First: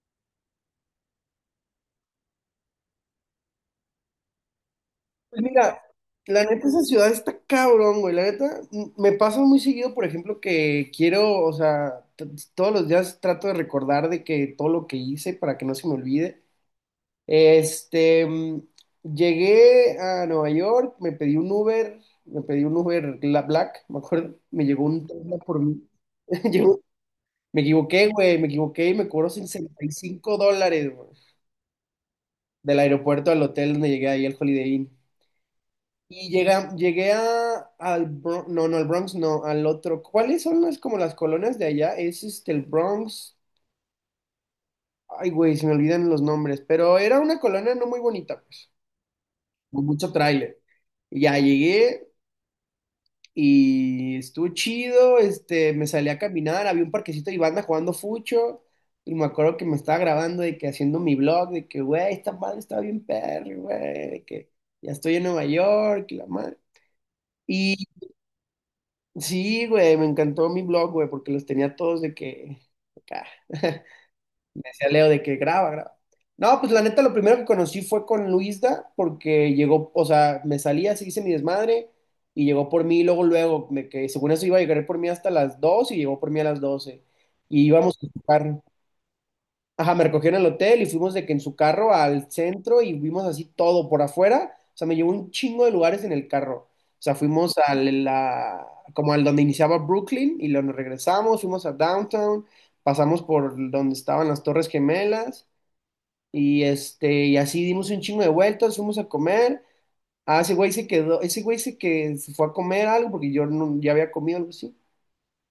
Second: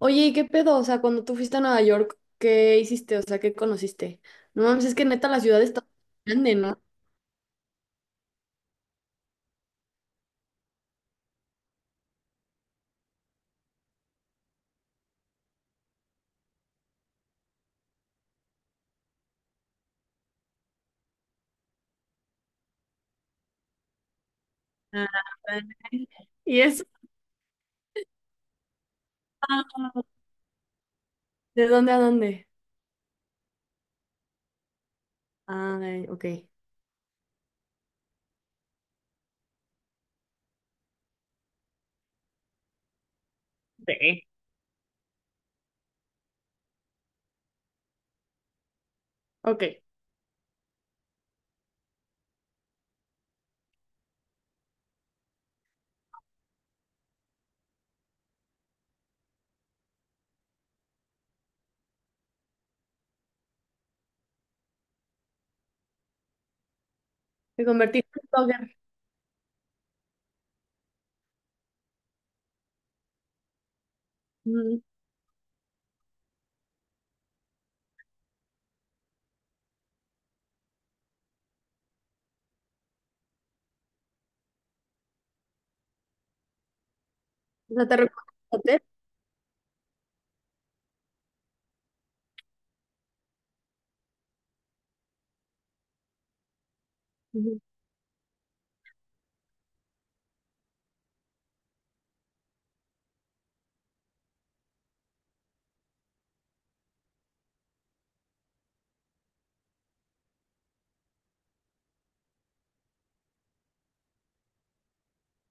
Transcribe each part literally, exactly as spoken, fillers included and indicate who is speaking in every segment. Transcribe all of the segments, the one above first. Speaker 1: Oye, ¿y qué pedo? O sea, cuando tú fuiste a Nueva York, ¿qué hiciste? O sea, ¿qué conociste? No mames, es que neta la
Speaker 2: Pues
Speaker 1: ciudad
Speaker 2: mira,
Speaker 1: está
Speaker 2: la
Speaker 1: grande,
Speaker 2: neta
Speaker 1: ¿no?
Speaker 2: esa ciudad está cabrón, güey. La neta m- me pasa muy seguido, por ejemplo, que quiero, o sea, t- todos los días trato de recordar de que todo lo que hice para que no se me olvide. Este, mm, llegué a Nueva York, me pedí un Uber, me pedí un Uber la- Black, me acuerdo, me llegó un Tesla por
Speaker 1: Ah,
Speaker 2: mí.
Speaker 1: y
Speaker 2: Llegó-
Speaker 1: eso.
Speaker 2: me equivoqué, güey, me equivoqué y me cobró sesenta y cinco dólares, güey,
Speaker 1: ¿De dónde a dónde?
Speaker 2: del aeropuerto al hotel donde llegué ahí al Holiday Inn.
Speaker 1: Ah, eh, ok.
Speaker 2: Y llega, llegué a, al Bronx, no, no, al Bronx, no, al otro. ¿Cuáles son las como las colonias de allá? Es este, el Bronx.
Speaker 1: Sí,
Speaker 2: Ay, güey, se me olvidan los nombres, pero era una colonia no muy bonita, pues,
Speaker 1: ok.
Speaker 2: con mucho tráiler. Y ya llegué y estuvo chido, este, me salí a caminar, había un parquecito y banda jugando fucho. Y me acuerdo que me estaba grabando de que haciendo mi blog, de que, güey, esta madre está bien perro, güey, de que ya estoy en Nueva York y la madre.
Speaker 1: Te convertiste en blogger.
Speaker 2: Sí, güey, me encantó mi blog, güey, porque los tenía todos de que... acá. Me
Speaker 1: Ujú.
Speaker 2: decía Leo de que graba, graba. No, pues la neta, lo primero que conocí fue con Luisda, porque llegó, o sea, me salía, se hice mi desmadre, y llegó por mí, y luego, luego, me, que según eso iba a llegar por mí hasta las dos y llegó por mí a las doce. Y
Speaker 1: O sea, te
Speaker 2: íbamos a
Speaker 1: recorres el
Speaker 2: tocar.
Speaker 1: hotel.
Speaker 2: Ajá, me recogieron en el hotel y fuimos de que en su carro al centro y vimos así todo por afuera. O sea, me llevó un chingo de lugares en el carro. O sea, fuimos
Speaker 1: Ujú.
Speaker 2: a la, como al donde iniciaba Brooklyn y luego nos regresamos, fuimos a Downtown, pasamos por donde estaban las Torres Gemelas y este, y así dimos un chingo de vueltas, fuimos a comer. Ah, ese güey se quedó, ese güey se que se fue a comer algo porque yo no, ya había comido algo así.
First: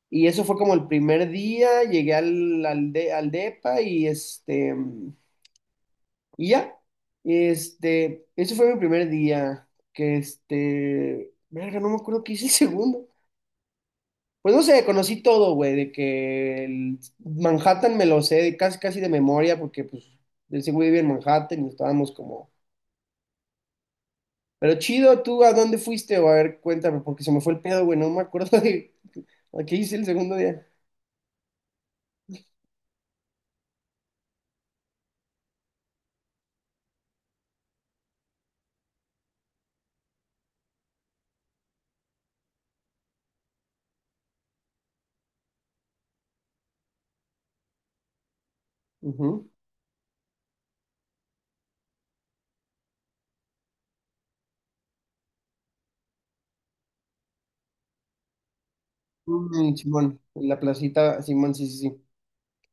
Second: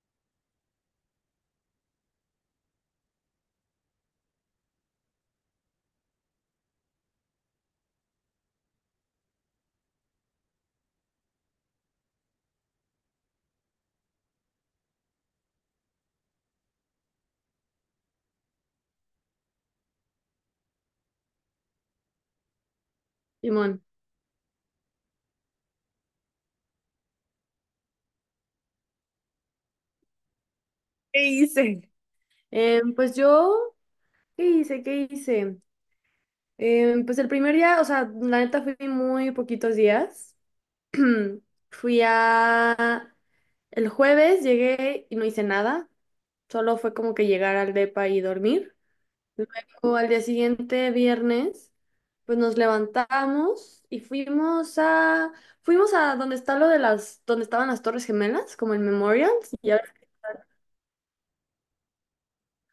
Speaker 2: Y eso fue como el primer día, llegué al, al, de- al depa y este... Y ya, este, ese fue mi primer día, que este, verga, no me acuerdo qué hice el segundo. Pues no sé, conocí todo, güey, de que el Manhattan me lo sé de casi casi de memoria, porque pues ese güey vive en Manhattan y estábamos como,
Speaker 1: Simón.
Speaker 2: pero chido, ¿tú a dónde fuiste? O a ver, cuéntame, porque se me fue el pedo, güey, no me acuerdo de a qué hice el segundo día.
Speaker 1: ¿Qué hice? Em, pues yo, ¿qué hice? ¿Qué hice? Em, pues el primer día, o sea, la neta fui muy poquitos días. Fui a... El jueves llegué y no hice nada, solo fue como que llegar al depa y dormir.
Speaker 2: Ujú.
Speaker 1: Luego al día siguiente, viernes, pues nos levantamos y fuimos a... Fuimos a donde está lo de las... donde estaban las Torres Gemelas, como el Memorial, y
Speaker 2: Mm,
Speaker 1: a-
Speaker 2: Simón, en la placita, Simón, sí, sí, sí,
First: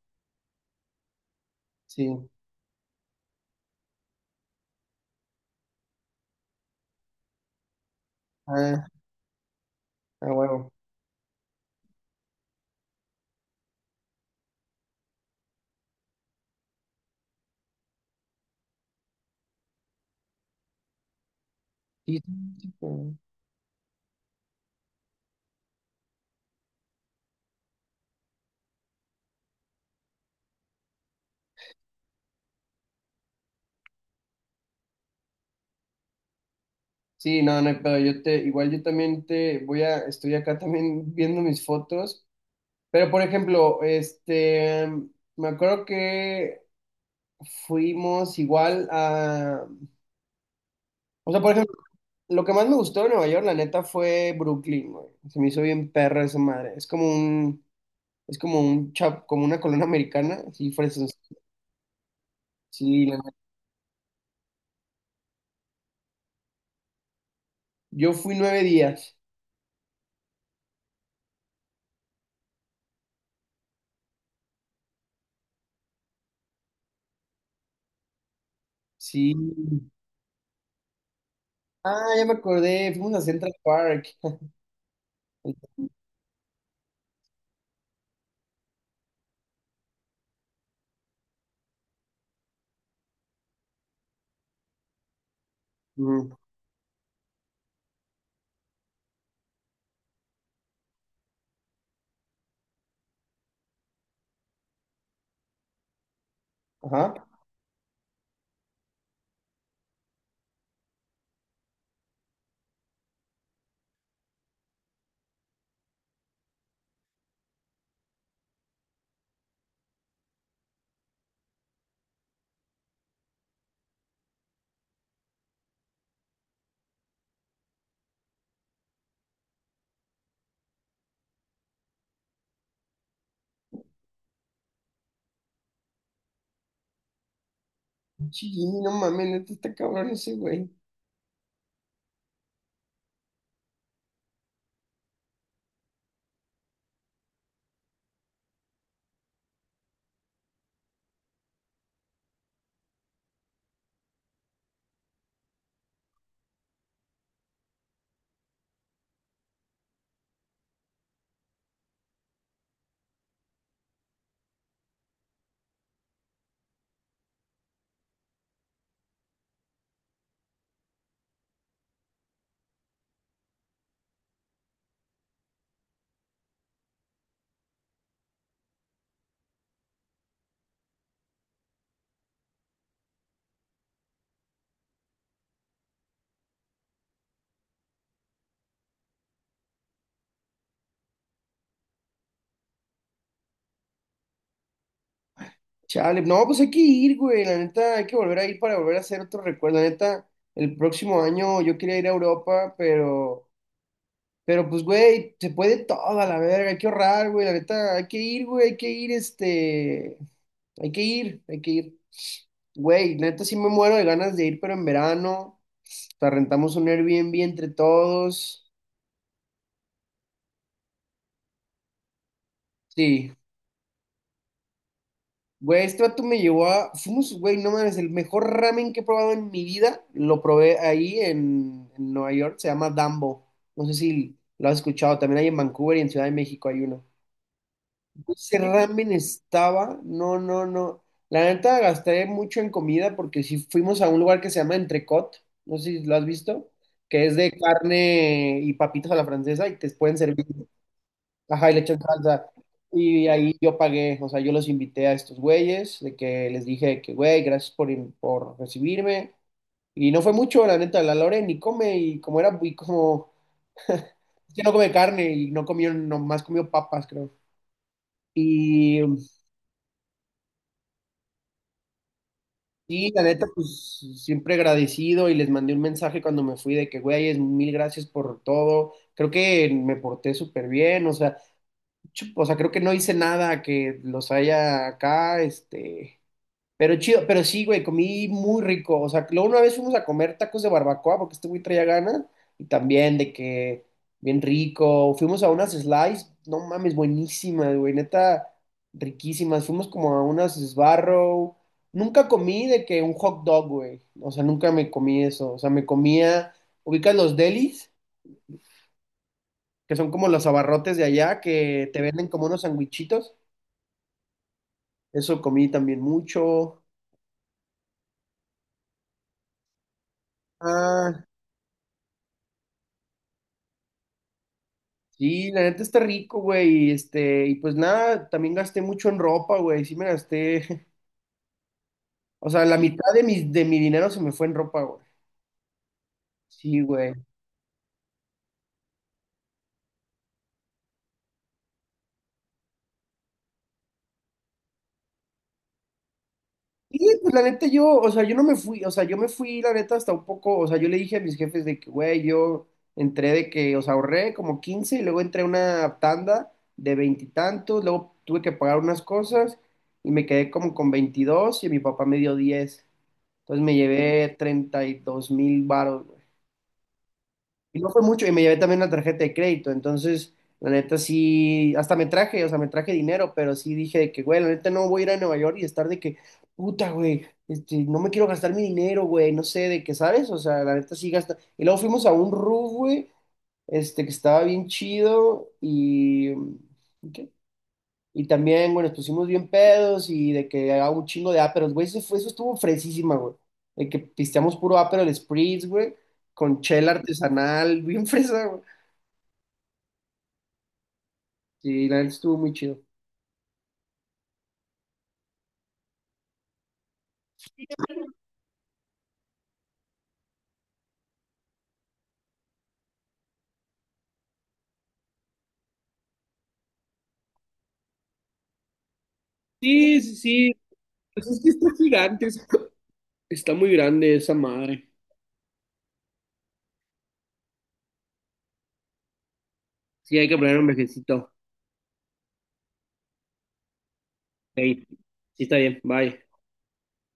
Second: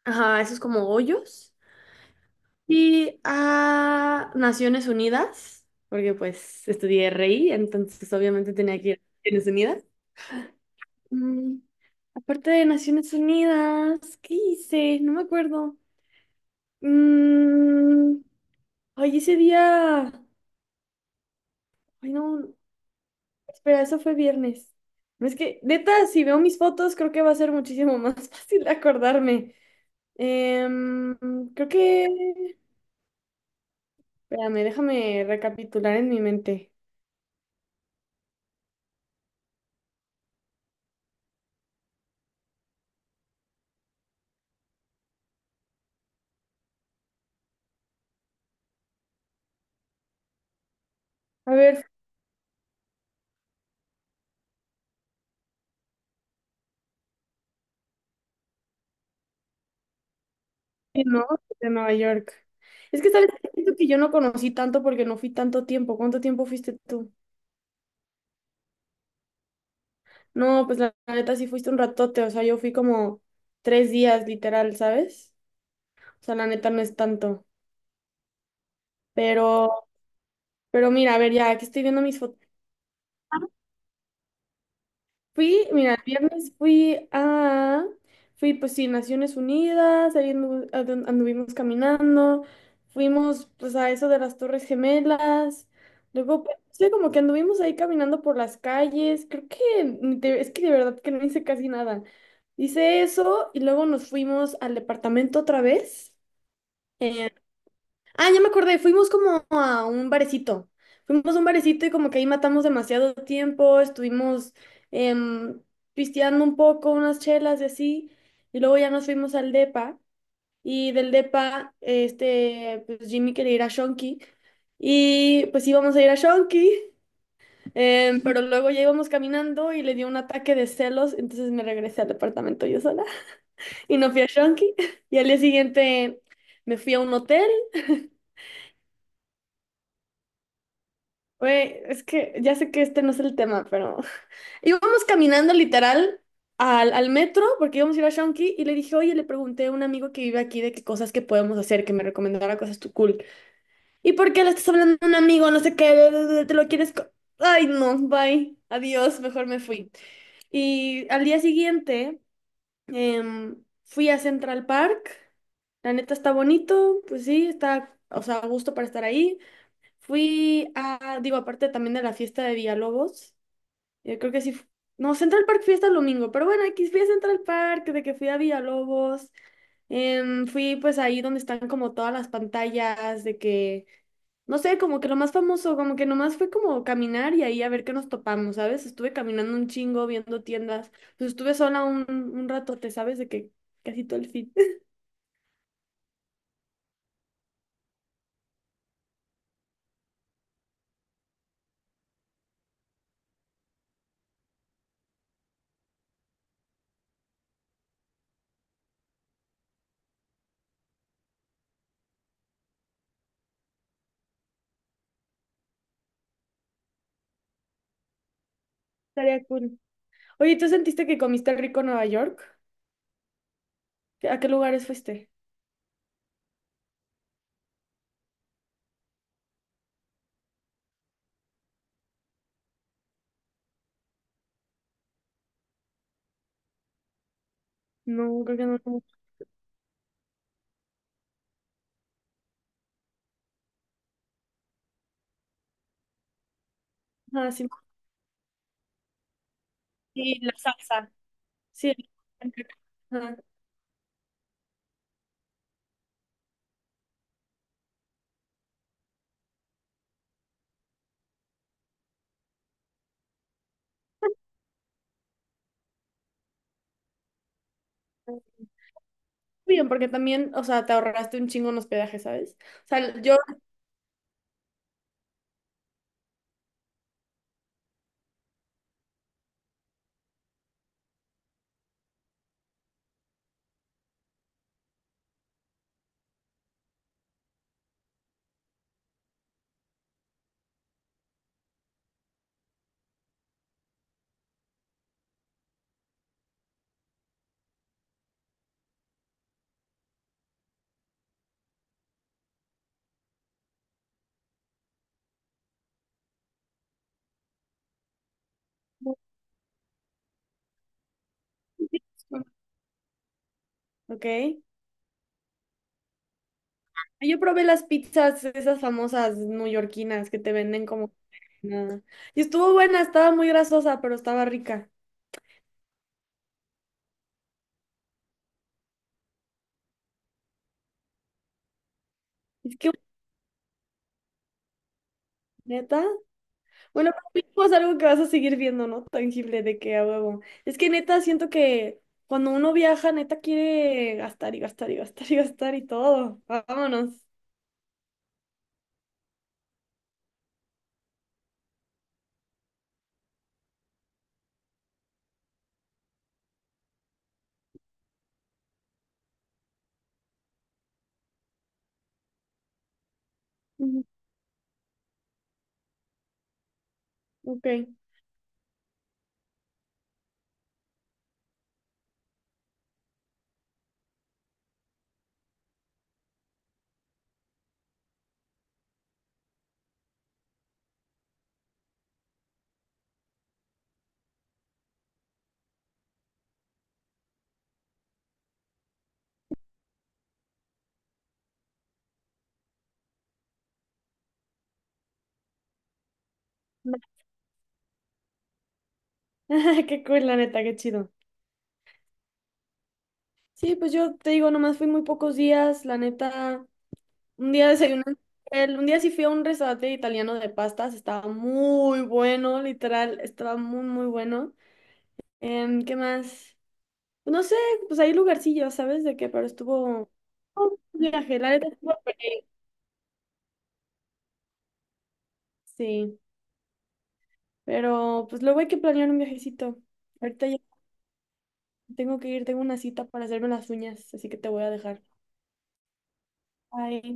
Speaker 1: ajá, esos como hoyos.
Speaker 2: sí,
Speaker 1: Y a Naciones Unidas, porque pues estudié R I, entonces obviamente tenía
Speaker 2: ah,
Speaker 1: que ir a Naciones Unidas.
Speaker 2: a huevo.
Speaker 1: Mm, aparte de Naciones Unidas, ¿qué hice? No me acuerdo. Mm, ay, ese día. Ay,
Speaker 2: Sí, sí,
Speaker 1: no.
Speaker 2: sí. Sí. Sí.
Speaker 1: Espera, eso fue viernes. No es que, neta, si veo mis fotos, creo que va a ser muchísimo más fácil acordarme. Em, Creo que. Espérame, déjame recapitular en mi mente.
Speaker 2: Sí, no, no hay pedo. Yo te, igual yo también te voy a, estoy acá también viendo mis fotos. Pero por ejemplo, este, em, me acuerdo que fuimos igual a, o sea, por
Speaker 1: A
Speaker 2: ejemplo,
Speaker 1: ver,
Speaker 2: lo que más me gustó de Nueva York, la neta, fue Brooklyn, güey. Se me hizo bien perra esa madre. Es como un, es como un chap, como una colonia americana, sí,
Speaker 1: sí,
Speaker 2: fresas.
Speaker 1: ¿no? De Nueva York. Es
Speaker 2: Sí,
Speaker 1: que
Speaker 2: la
Speaker 1: sabes,
Speaker 2: neta.
Speaker 1: siento que yo no conocí tanto porque no fui tanto tiempo. ¿Cuánto tiempo fuiste tú?
Speaker 2: Yo fui nueve días.
Speaker 1: No, pues la, la neta sí fuiste un ratote, o sea, yo fui como tres días literal, ¿sabes? O sea, la neta no es tanto,
Speaker 2: Sí.
Speaker 1: pero, pero mira, a ver, ya, que estoy
Speaker 2: Ah,
Speaker 1: viendo mis
Speaker 2: ya me
Speaker 1: fotos.
Speaker 2: acordé. Fuimos a Central Park.
Speaker 1: Fui, mira, el viernes fui a, fui pues sí, Naciones Unidas, ahí andu- andu- anduvimos caminando, fuimos pues a eso de las Torres Gemelas,
Speaker 2: Ujú.
Speaker 1: luego pues, sí, como que anduvimos ahí caminando por las calles, creo que, ni te- es que de verdad que no hice casi nada. Hice eso y luego nos fuimos al departamento otra vez.
Speaker 2: Ajá.
Speaker 1: Ah, ya me acordé, fuimos como a un barecito. Fuimos a un barecito y como que ahí matamos demasiado tiempo, estuvimos em, pisteando un poco, unas chelas y así, y luego ya nos fuimos al depa, y del depa, este, pues Jimmy quería ir a Shonky, y pues íbamos a ir a Shonky, em, pero luego ya íbamos caminando y le dio un ataque de celos, entonces me regresé al departamento yo sola, y no fui a Shonky, y al día siguiente... Me fui a un hotel.
Speaker 2: Sí, no mames, neta está cabrón ese güey.
Speaker 1: Güey, es que ya sé que este no es el tema, pero íbamos caminando literal al, al metro porque íbamos a ir a Shonky y le dije, oye, le pregunté a un amigo que vive aquí de qué cosas que podemos hacer, que me recomendara cosas tú cool. ¿Y por qué le estás hablando a un amigo? No sé qué, bla, bla, bla, te lo quieres... co-". Ay, no, bye, adiós, mejor me fui. Y al día siguiente em, fui a Central Park. La neta está bonito, pues sí, está, o sea, a gusto para estar ahí. Fui a, digo, aparte también de la fiesta de Villalobos, yo creo que sí, fu- no, Central Park fiesta el domingo, pero bueno, aquí fui a Central Park, de que fui a Villalobos, em, fui pues ahí donde están como todas las pantallas, de que, no sé, como que lo más famoso, como que nomás fue como caminar y ahí a ver qué nos topamos, ¿sabes? Estuve caminando un chingo, viendo tiendas, pues estuve sola un, un ratote, ¿sabes? De que casi todo el fin.
Speaker 2: Chale, no, pues hay que ir, güey. La neta, hay que volver a ir para volver a hacer otro recuerdo. La neta, el próximo año yo quería ir a Europa, pero, pero pues, güey, se puede toda la verga, hay que ahorrar, güey. La neta, hay que ir, güey, hay que ir, este, hay que ir, hay que ir. Güey, neta, sí me muero de ganas de ir, pero en verano. O sea, rentamos un Airbnb entre todos.
Speaker 1: Estaría cool. Oye, ¿tú sentiste que comiste rico en Nueva York?
Speaker 2: Sí.
Speaker 1: ¿A qué lugares fuiste?
Speaker 2: Güey, este vato me llevó a. Fuimos, güey, no mames, el mejor ramen que he probado en mi vida. Lo probé ahí en, en Nueva York, se llama Dambo. No sé si lo has escuchado. También hay en Vancouver y en Ciudad de México hay uno.
Speaker 1: No,
Speaker 2: Ese
Speaker 1: creo que no. No.
Speaker 2: ramen estaba. No, no, no. La neta gasté mucho en comida porque si fuimos a un lugar que se llama Entrecot. No sé si lo has visto. Que es de
Speaker 1: Ajá, sí,
Speaker 2: carne y papitas a la francesa y te pueden
Speaker 1: y
Speaker 2: servir,
Speaker 1: la salsa.
Speaker 2: ajá, y le
Speaker 1: Sí.
Speaker 2: echas salsa. Y
Speaker 1: Ajá.
Speaker 2: ahí yo pagué, o sea, yo los invité a estos güeyes, de que les dije que, güey, gracias por, in- por recibirme. Y no fue mucho, la neta, la Lore ni come, y como era, y como, es que no come carne, y no comió, nomás comió papas, creo. Y
Speaker 1: Bien, porque también, o sea, te ahorraste un chingo en hospedaje, ¿sabes? O
Speaker 2: sí, la
Speaker 1: sea, yo...
Speaker 2: neta, pues siempre agradecido y les mandé un mensaje cuando me fui de que, güey, mil gracias por todo. Creo que me porté súper bien, o sea, chu- o sea, creo que no hice nada que los haya acá, este. Pero chido, pero sí, güey, comí muy rico. O sea, luego una vez fuimos a comer tacos de barbacoa porque este güey traía ganas. Y también de que bien rico. Fuimos a unas slice, no mames, buenísimas, güey, neta, riquísimas. Fuimos como a unas Sbarro. Nunca comí de que un hot dog, güey. O sea, nunca me comí eso. O sea, me comía, ubicas los delis, que son como los abarrotes de allá, que te venden como unos sandwichitos.
Speaker 1: Ok.
Speaker 2: Eso comí también mucho.
Speaker 1: Yo probé las pizzas, esas famosas neoyorquinas que te venden como...
Speaker 2: Ah,
Speaker 1: Nada. Y estuvo buena, estaba muy grasosa, pero estaba rica.
Speaker 2: sí, la neta está rico, güey. Y este, y pues nada, también gasté mucho en ropa, güey. Sí me gasté. O sea, la
Speaker 1: Es que,
Speaker 2: mitad de mi, de mi dinero se me fue en ropa, güey.
Speaker 1: neta,
Speaker 2: Sí,
Speaker 1: bueno,
Speaker 2: güey.
Speaker 1: pero mínimo es algo que vas a seguir viendo, ¿no? Tangible de que a huevo. Es que neta, siento que cuando uno viaja, neta quiere gastar y gastar y gastar y gastar y todo.
Speaker 2: Y
Speaker 1: Vámonos.
Speaker 2: pues la neta yo, o sea, yo no me fui, o sea, yo me fui, la neta, hasta un poco, o sea, yo le dije a mis jefes de que, güey, yo entré de que, o sea, ahorré como quince y luego entré a una tanda de veintitantos, luego tuve que pagar unas cosas y me quedé como con veintidós y mi papá me dio diez. Entonces me
Speaker 1: Ujú,
Speaker 2: llevé treinta y dos mil baros.
Speaker 1: ok,
Speaker 2: Y no fue mucho, y me llevé también una tarjeta de crédito, entonces, la neta sí, hasta me traje, o sea, me traje dinero, pero sí dije de que, güey, la neta no voy a ir a Nueva York y estar de que, puta, güey, este, no me quiero gastar mi dinero, güey, no sé, de qué, ¿sabes? O sea, la neta sí gasta. Y luego fuimos a un roof, güey, este, que estaba bien chido, y, ¿qué? Y también, bueno, nos pusimos bien pedos y de que haga un chingo de Aperol, güey. Eso fue, eso estuvo fresísima, güey. De que pisteamos puro ápero, el Spritz, güey, con chela
Speaker 1: va.
Speaker 2: artesanal, bien fresa, güey.
Speaker 1: Qué cool, la neta, qué chido.
Speaker 2: Sí, la neta estuvo muy chido.
Speaker 1: Sí, pues yo te digo, nomás fui muy pocos días, la neta. Un día desayuné, en un hotel, un día sí fui a un restaurante italiano de pastas, estaba muy bueno, literal, estaba muy, muy bueno. Em, ¿qué más? No sé, pues hay lugarcillos, ¿sabes de qué? Pero
Speaker 2: Sí,
Speaker 1: estuvo
Speaker 2: sí, sí.
Speaker 1: estuvo un
Speaker 2: Pues
Speaker 1: viaje,
Speaker 2: es que
Speaker 1: la
Speaker 2: está
Speaker 1: neta estuvo
Speaker 2: gigante.
Speaker 1: padre.
Speaker 2: es- Está muy grande esa madre.
Speaker 1: Sí, pero pues luego hay que planear un viajecito.
Speaker 2: Sí, hay que
Speaker 1: Ahorita
Speaker 2: poner
Speaker 1: ya
Speaker 2: un viajecito.
Speaker 1: tengo que ir, tengo una cita para hacerme las uñas, así que te voy a
Speaker 2: Hey,
Speaker 1: dejar.
Speaker 2: sí, está bien. Bye.
Speaker 1: Bye.